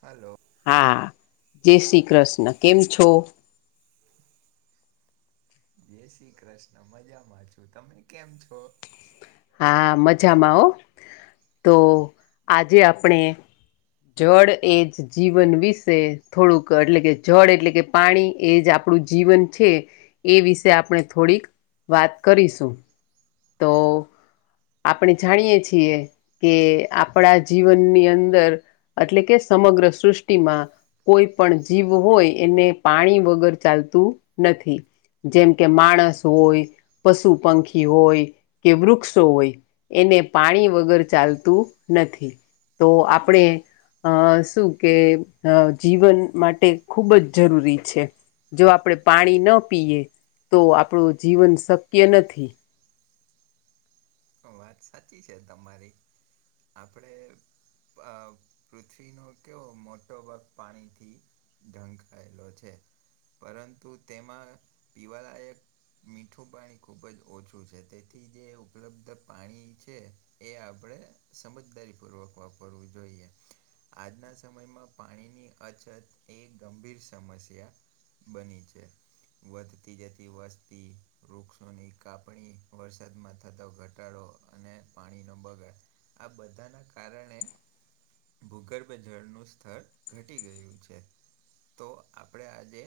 Hello. હા જય શ્રી કૃષ્ણ કેમ છો? જય શ્રી કૃષ્ણ મજામાં છું તમે કેમ છો? હા મજામાં હો, તો આજે આપણે જળ એ જ જીવન વિશે થોડુંક એટલે કે જળ એટલે કે પાણી એ જ આપ આપણું જીવન છે, એ વિશે આપણે થોડીક વાત કરીશું. તો આપણે જાણીએ છીએ. કે આપણા જીવનની અંદર એટલે કે સમગ્ર સૃષ્ટિમાં. કોઈ પણ જીવ હોય એને પાણી વગર ચાલતું નથી. જેમ કે માણસ હોય, પશુ પંખી હોય. કે વૃક્ષો હોય, એને પાણી વગર ચાલતું નથી. તો આપણે અ શું કે જીવન માટે ખૂબ જ જરૂરી છે. જો આપણે પાણી ન પીએ તો આપણું જીવન શક્ય નથી. વાત સાચી છે તમારી, આપડે પૃથ્વીનો કેવ મોટો ભાગ પાણીથી ઢંકાયેલો છે, પરંતુ તેમાં પીવાળ એક મીઠું પાણી ખૂબ જ ઓછું છે તેથી જે ઉપલબ્ધ પાણી છે એ આપણે સમજદારીપૂર્વક વાપરવું જોઈએ. આજના સમયમાં પાણીની અછત એ ગંભીર સમસ્યા બની છે. વધતી જતી વસ્તી વૃક્ષોની કાપણી, વરસાદમાં થતો ઘટ ઘટાડો અને પાણીનો બગડ, આ બધાના કારણે ભૂગર્ભ જળનું સ્થર ઘટી ગયું છે. તો આપણે આજે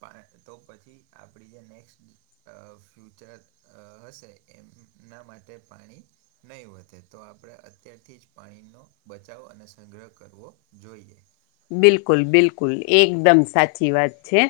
પા તો પછી આપણી જે નેક્સ્ટ અ ફ્યુચર હશે એમના માટે પાણી નહીં વધે તો આપણે અત્યારથી જ પાણીનો બચાવ અને સંગ્રહ કરવો જોઈએ. બિલકુલ બિલકુલ એકદમ સાચી વાત છે.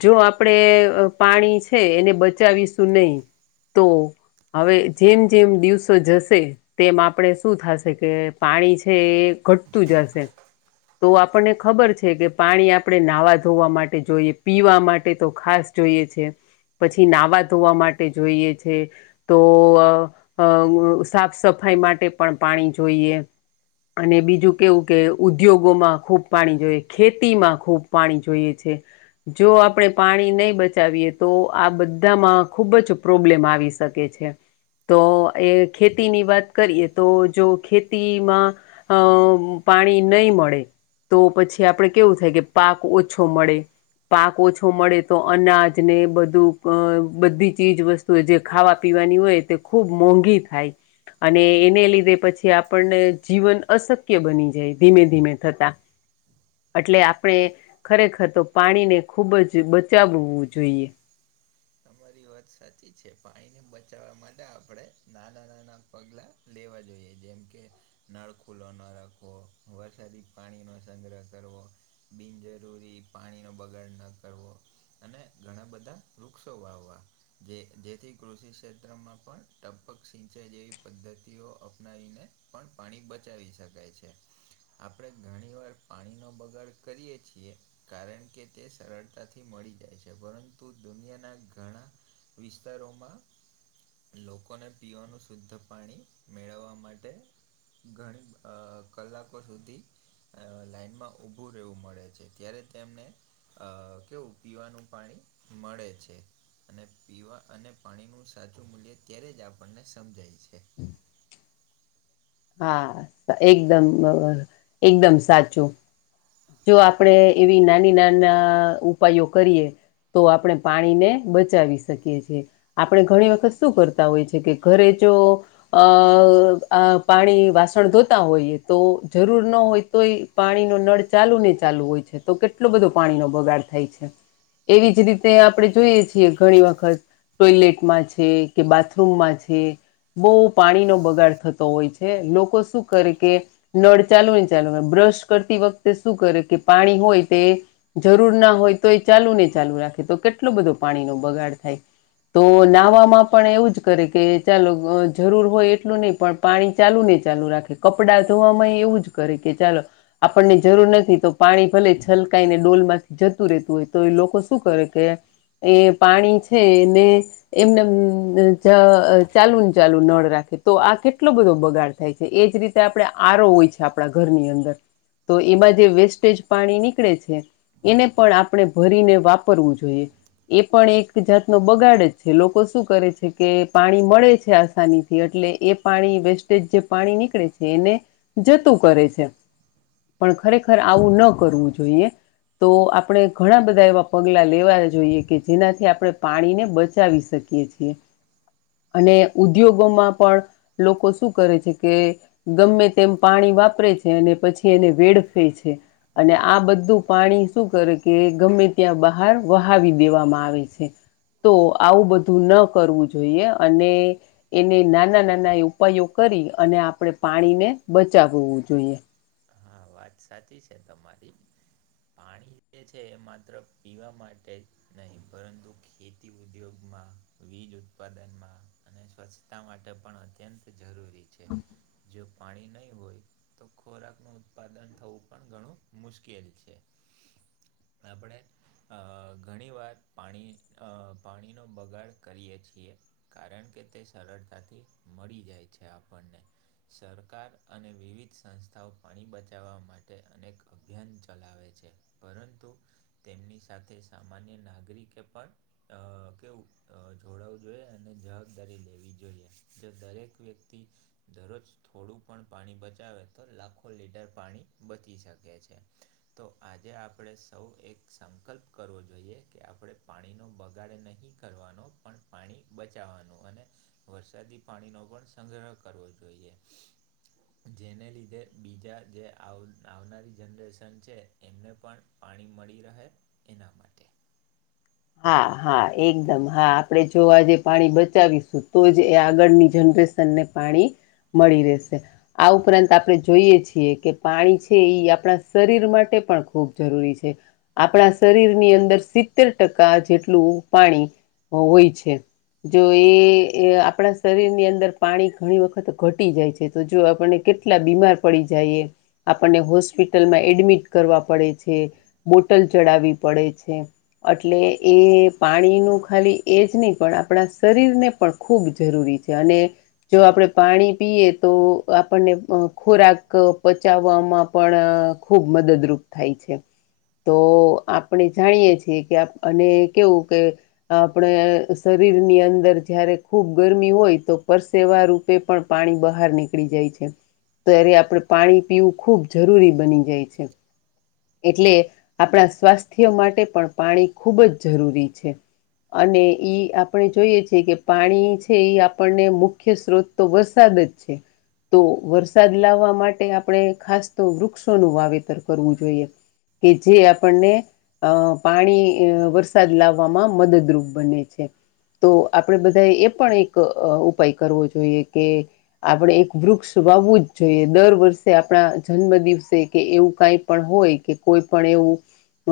જો આપણેે પાણી છે એને બચાવીશું નહી તો? હવે જેમ જેમ દિવસો જશે. તેમ આપણે શું થશે કે પાણી છે એ ઘટતું જ હશે. તો આપણને ખબર છે કે પાણી આપણે નાહવા ધોવા માટે જોઈએ પીવા માટે તો ખાસ. જોઈએ છે પછી નાહવા ધોવા માટે જોઈએ છે. તો સાફ સફાઈ માટે પણ પાણી જોઈએ. અને બીજું કેવું કે ઉદ્યોગ. ગોમાં ખૂબ પાણી જોઈએ ખેતીમાં ખૂબ પાણી જોઈએ છે. જો આપણે પાણી નહી બચાવીએ તો આ બધામાં ખુબ જ પ્રોબ્લેમ આવીશ કે છે તો એ ખેતીની વાત કરીએ તો જો ખેતીમાં. અ પાણી નહી મળે. તો પછી આપડે કેવું થાય કે પાક ઓછો મળે. પાક ઓછો મળે તો અનાજ ને બધું અ બધી ચીજ વસ્તુ. તો જે ખાવા પીવાની હોય તે ખૂબ મોંઘી ખાય. અને એને લીધે પછી આપણને જીવન અશક્ય બની જાય ધીમે ધીમે. થતા. એટલે આપણે ખરેખર તો પાણીને ખૂબ જ બચાવવું જોઈએ. તમારી વાત સાચી છે પાણીને બચાવવા માટે આપણે નાના નાના પગલાં લેવા જોઈએ જેમ કે નળ ખુલ્લો ન રાખવો વરસાદી પાણીનો સંગ્રહ કરવો. બિનજરૂરી પાણીનો બગાડ ન કરવો અને ઘણા બધા વૃક્ષ તો વાવવાં જે જેથી કૃષિ ક્ષેત્રમાં પણ ટપ્પક સિંચાઈ જેવી પદ્ધતિઓ અપનાવીને પણ પાણી બચાવી શકાય છે. આપણે ઘણી વાર પાણીનો બગાડ કરીએ છીએ. કારણ કે તે સરળતાથી મળી જાય છે પરંતુ દુનિયાના ઘણા વિસ્તારોમાં લોકોને પીવાનું શુદ્ધ પાણી મેળવવા માટે ઘણી આ કલાકો સુધી આ લાઈનમાં ઊભું રહેવું મળે છે ત્યારે તેમને આ કેવું પીવાનું પાણી મળે છે. અને પીવા અને પાણીનું સાચું મૂલ્ય ત્યારે જ આપણને સમજાય છે. હા એકદમ બા એકદમ સાચું. જો આપણેે એવી નાની નાના ઉપાયો કરીએ તો આપણે પાણીને બચાવી શકીએ છીએ. આપણે ઘણી વખત શું કરતા હોય છે કે ઘરે જો અ આ પાણી વાસણ ધોતા હોઈએ તો જરૂર ન હોય તોય પાણીનો નળ ચાલુ ને ચાલુ હોય છે તો કેટલો બધો પાણી નો બગાડ થાય છે. એવી જ રીતે આપણે જોઈએ છીએ ઘણી વખત ટોયલેટમાં છે કે બાથરૂમમાં છે. બહુ પાણીનો બગાડ થતો હોય છે લોકો શું કરે કે નળ ચાલુ ને ચાલુ બ્રશ કરતી વખતે શું કરે કે પાણી હોય તે જરૂર ના હોય તો એ ચાલુ ને ચાલુ રાખે તો કેટલું બધું પાણી નો બગાડ થાય. તો નાહવામાં પણ એવું જ કરે કે ચાલો જરૂર હોય એટલું નહી પણ પાણી ચાલુ ને ચાલુ રાખે કપડાં ધોવામાં એવું જ કરે કે ચાલો આપણને જરૂર નથી તો પાણી ભલે છલકાઈ ને ડોલ માંથી જતું રહેતું હોય તો એ લોકો શું કરે કે એ પાણી છે એ ને એમને આમ જ ચાલુ ને ચાલુ નળ રાખે તો આ કેટલો બધો બગાડ થાય છે એ જ રીતે આપણે આરો હોય છે આપણા ઘરની અંદર. તો એમાં જે વેસ્ટેજ પાણી નીકળે છે. એને પણ આપણે ભરીને વાપરવું જોઈએ. એ પણ એક જાતનો બગાડ જ છે લોકો શું કરે છે કે પાણી મળે છે આસાની થી એટલે એ પાણી વેસ્ટેજ જે પાણી નીકળે છે એને જતું કરે છે. પણ ખરેખર આવું ન કરવું જોઈએ. તો આપણે ઘણા બધા એવા પગલાં લેવા જોઈએ કે જેનાથી આપણે પાણીને બચાવી શક શકીએ છીએ. [unintelligible] અને ઉદ્યોગોમાં પણ લોકો શું કરે છે કે ગમે તેમ પાણી વાપરે છે અને પછી એને વેડફે છે. અને આ બધું પાણી શું કરે કે ગમે ત્યાં બહાર વહાવી દેવામાં આવે છે. તો આવું બધું ન કરવું જોઈએ અને એને નાના નાના એ ઉપાયો કરી અને આપણે પાણીને બચાવવું જોઈએ. હા વાત સાચી છે તમારી. પાણી જે છે એ માત્ર પીવા માટે જ નહીં પરંતુ ખેતી ઉદ્યોગમાં વીજ ઉત્પાદનમાં અને સ્વચ્છતા માટે પણ અત્યંત જરૂરી છે. જો પાણી નહીં હોય તો ખોરાકનું. ઉત્પાદન થવું પણ ઘણું મુશ્કેલ છે આપણે. અ ઘણી વાર પાણી પાણીનો બગાડ કરીએ છીએ. કારણ કે તે સરળતાથી મળી જાય છે આપણને સરકાર અને વિવિધ સંસ્થાઓ પાણી બચ લવા માટે અનેક અભિયાન ચલાવે છે પરંતુ તેમની સાથે સામાન્ય નાગરિકે પણ અ કેવું જોડાવું જોઈએ અને જવાબદારી લેવી જોઈએ જો દરેક વ્યક્તિ દરરોજ થોડું પણ પાણી બચાવે તો લાખો લીટર પાણી બચી શકે છે. તો આજે આપણે સૌ એક સંકલ્પ કરવો જોઈએ કે આપણે પાણીનો બગાડે નહીં કરવાનો પણ પાણી બચાવવાનું અને વરસાદી પાણીનો પણ સંગ્રહ કરવો જોઈએ જેને લીધ બીજા જે આવ આવનારી જનરેશન છે એમને પણ પાણી મળી રહે એના માટે. હા હા એકદમ હા આપણેે જો આજે પાણી બચાવીશું તો જ એ આગળની જનરેશન પાણી મળી રહેશે આ ઉપરાંત આપણે જોઈએ છીએ કે પાણી છે આપણા શરીર માટે પણ ખૂબ જરૂરી છે આપણા શરીર ની અંદર સિતર ટકા જેટલું પાણી હોય છે. જો એ આપણા શરીરની અંદર પાણી ઘણી વખત ઘટી જાય છે તો જો આપણે કેટલા બીમાર પડી જાય. આપણને હોસ્પિટલમાં એડમિટ કરવા પડે છે બોટલ ચડાવવી પડે છે. એટલે એ પાણીનું ખાલી એ જ નહી પણ આપણા શરીરને પણ ખૂબ જરૂરી છે અને જો આપડણે પાણી પીએ તો આપણને ખોરાક પચાવવામાં પણ ખૂબ મદદરૂપ થાય છે તો આપણે જાણીએ છીએ ત્યા અને કેવું કે આપણે શરીર ની અંદર જયારે ખૂબ ગરમી હોય તો પરસે વારું તે પણ પાણી બહાર નીકળી જાય છે. તો એ્યારે આપડણે પાણી પીવું ખૂબ જરૂરી બની જાય છે. એટલે આપણા સ્વાસ્થ્ય માટે પણ પાણી ખૂબ જ જરૂરી છે. અને ઈ આપણે જોઈએ છેએ કે પાણી છે એ આપણને મુખ્ય સત્રોત તો વરસાદ જ છે. તો વરસાદ લાવવા માટે આપણે ખાસ તો વૃક્ષોનું વાવેતર કરવું જોઈએ. કે જે આપણને અ પાણી વરસાદ લાવવામાં મદદરૂપ બને છે. તો આપણેે બધાએ એ પણ એક ઉપાય કરવો જોઈએ કે આપણે એક વૃક્ષ વાવવું જ જોઈએ દર વર્ષે આપણા જન્મ દિવસે કે એવું કઈ પણ હોય. કે કોઈ પણ એવું.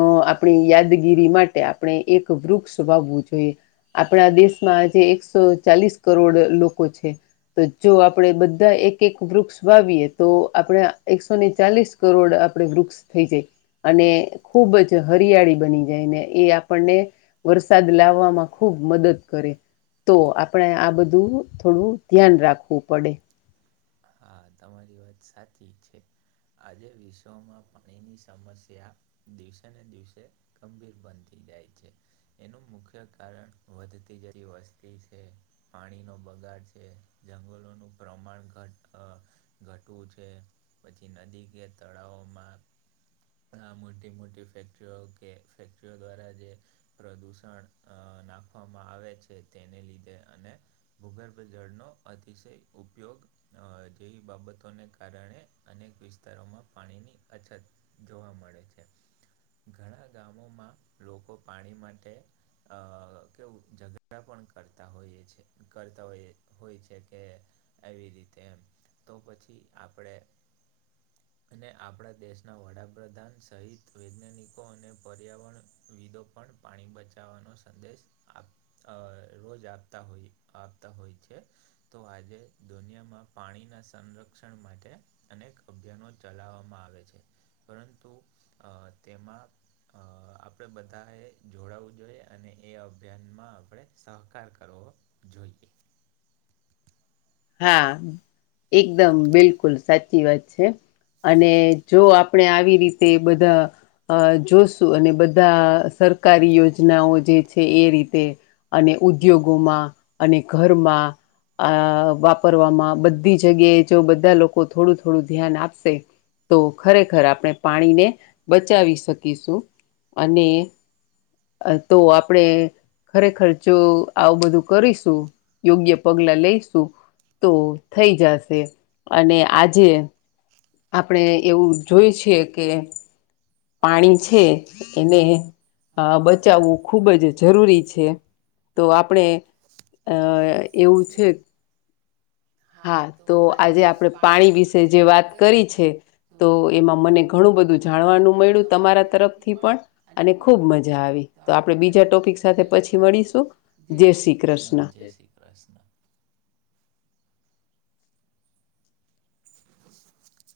અ આપણી યાદગીરી માટે આપણે એક વૃક્ષ વાવવું જોઈએ. આપણા દેશમાં જે એકસો ચાલીસ કરોડ લોકો છે. તો જો આપડે બધા એક એક વૃક્ષ વાવીયએ તો આપડણે એકસો ને ચાલીસ. કરોડ આપડે વ્રુક્ષસ થઈ જાય અને ખૂબ જ હરિયાળી બની જાય ને એ આપણને વરસાદ લાવવામાં ખૂબ મદદ કરે તો આપણે આ બધું થોડું ધ્યાન રાખવું પડે. હા તમારી વાત સાચી છે. આજે વિશ્વમાં પાણીની સમસ્યા દિવસે ને દિવસે. ગંભીર બનતી જાય છે. એનું મુખ્ય કારણ વધતી જડી વસ્તી છે. પાણીનો બગાડ છે જંગલોનું પ્રમાણ ઘટ. અ ઘટવું છે પછી નદી કે તળાવોમાં આ મોટી મોટી ફેક્ટરીઓ કે ફેક્ટરીઓ દ્વારા જે. પ્રદૂષણ અ નાખવામાં આવે છે તેને લીધે અને ભૂગર્ભ જળનો અતિશય ઉપયોગ. અ જેવી બાબતોને કારણે અનેક વિસ્તારોમાં પાણીની અછત. જોવા મળે છે ઘણા ગામોમાં લોકો પાણી માટે. અ કેવું ઝઘડા પણ કરતા હોઈએ છે કરતા હોય હોય છે કે. એવી રીતે એમ તો પછી આપણે અને આપણા દેશના વડાપ્રધાન સહિત વૈજ્ઞાનિકો અને પર્યાવરણ વિદો પણ પાણી બચાવવાનો સંદેશ આપ અ રોજ આપતા હોય આપતા હોય છે. તો આજે દુનિયામાં પાણીના સંરક્ષણ માટે અનેક અભિયાનો. ચલાવવામાં આવે છે પરંતુ અ તેમાં. અ આપણે બધાએ જોડાવું જોઈએ અને એ અભિયાનમાં આપણે સહકાર કરવો. જોઈએ. હા એકદમ બિલકુલ સાચી વાત છે. અને જો આપણે આવી રીતે બધા. અ જોશું અને બધા સરકારી યોજનાઓ જે છે એ રીતે. અને ઉદ્યોગોમાં અને ઘરમાં આ. વાપરવામાં બધી જગ્યાએ જો બધા લોકો થોડું થોડું ધ્યાન આપશે‌. તો ખરેખર આપણે પાણીને બચાવી શકીશું અને. અ તો આપણે ખરેખર જો આવું બધું કરીશું યોગ્ય પગલાં લઈશું. તો થઈ જાશે અને આજે. આપણે એવું જોઈ છીએ કે. પાણી છે એને અ બચાવવું ખૂબ જ જરૂરી છે. તો આપણે અ અ એવું છે. હા તો આજે આપણે પાણી વિશે જે વાત કરી છે‌. તો એમાં મને ઘણું બધું જાણવાનું મળ્યું તમારા તરફથી પણ અને ખુબ મજા આવી. તો આપણે બીજા ટોપિક સાથે પછી મળીશું જય શ્રી કૃષ્ણ હા જય શ્રી કૃષ્ણ. [unintelligible]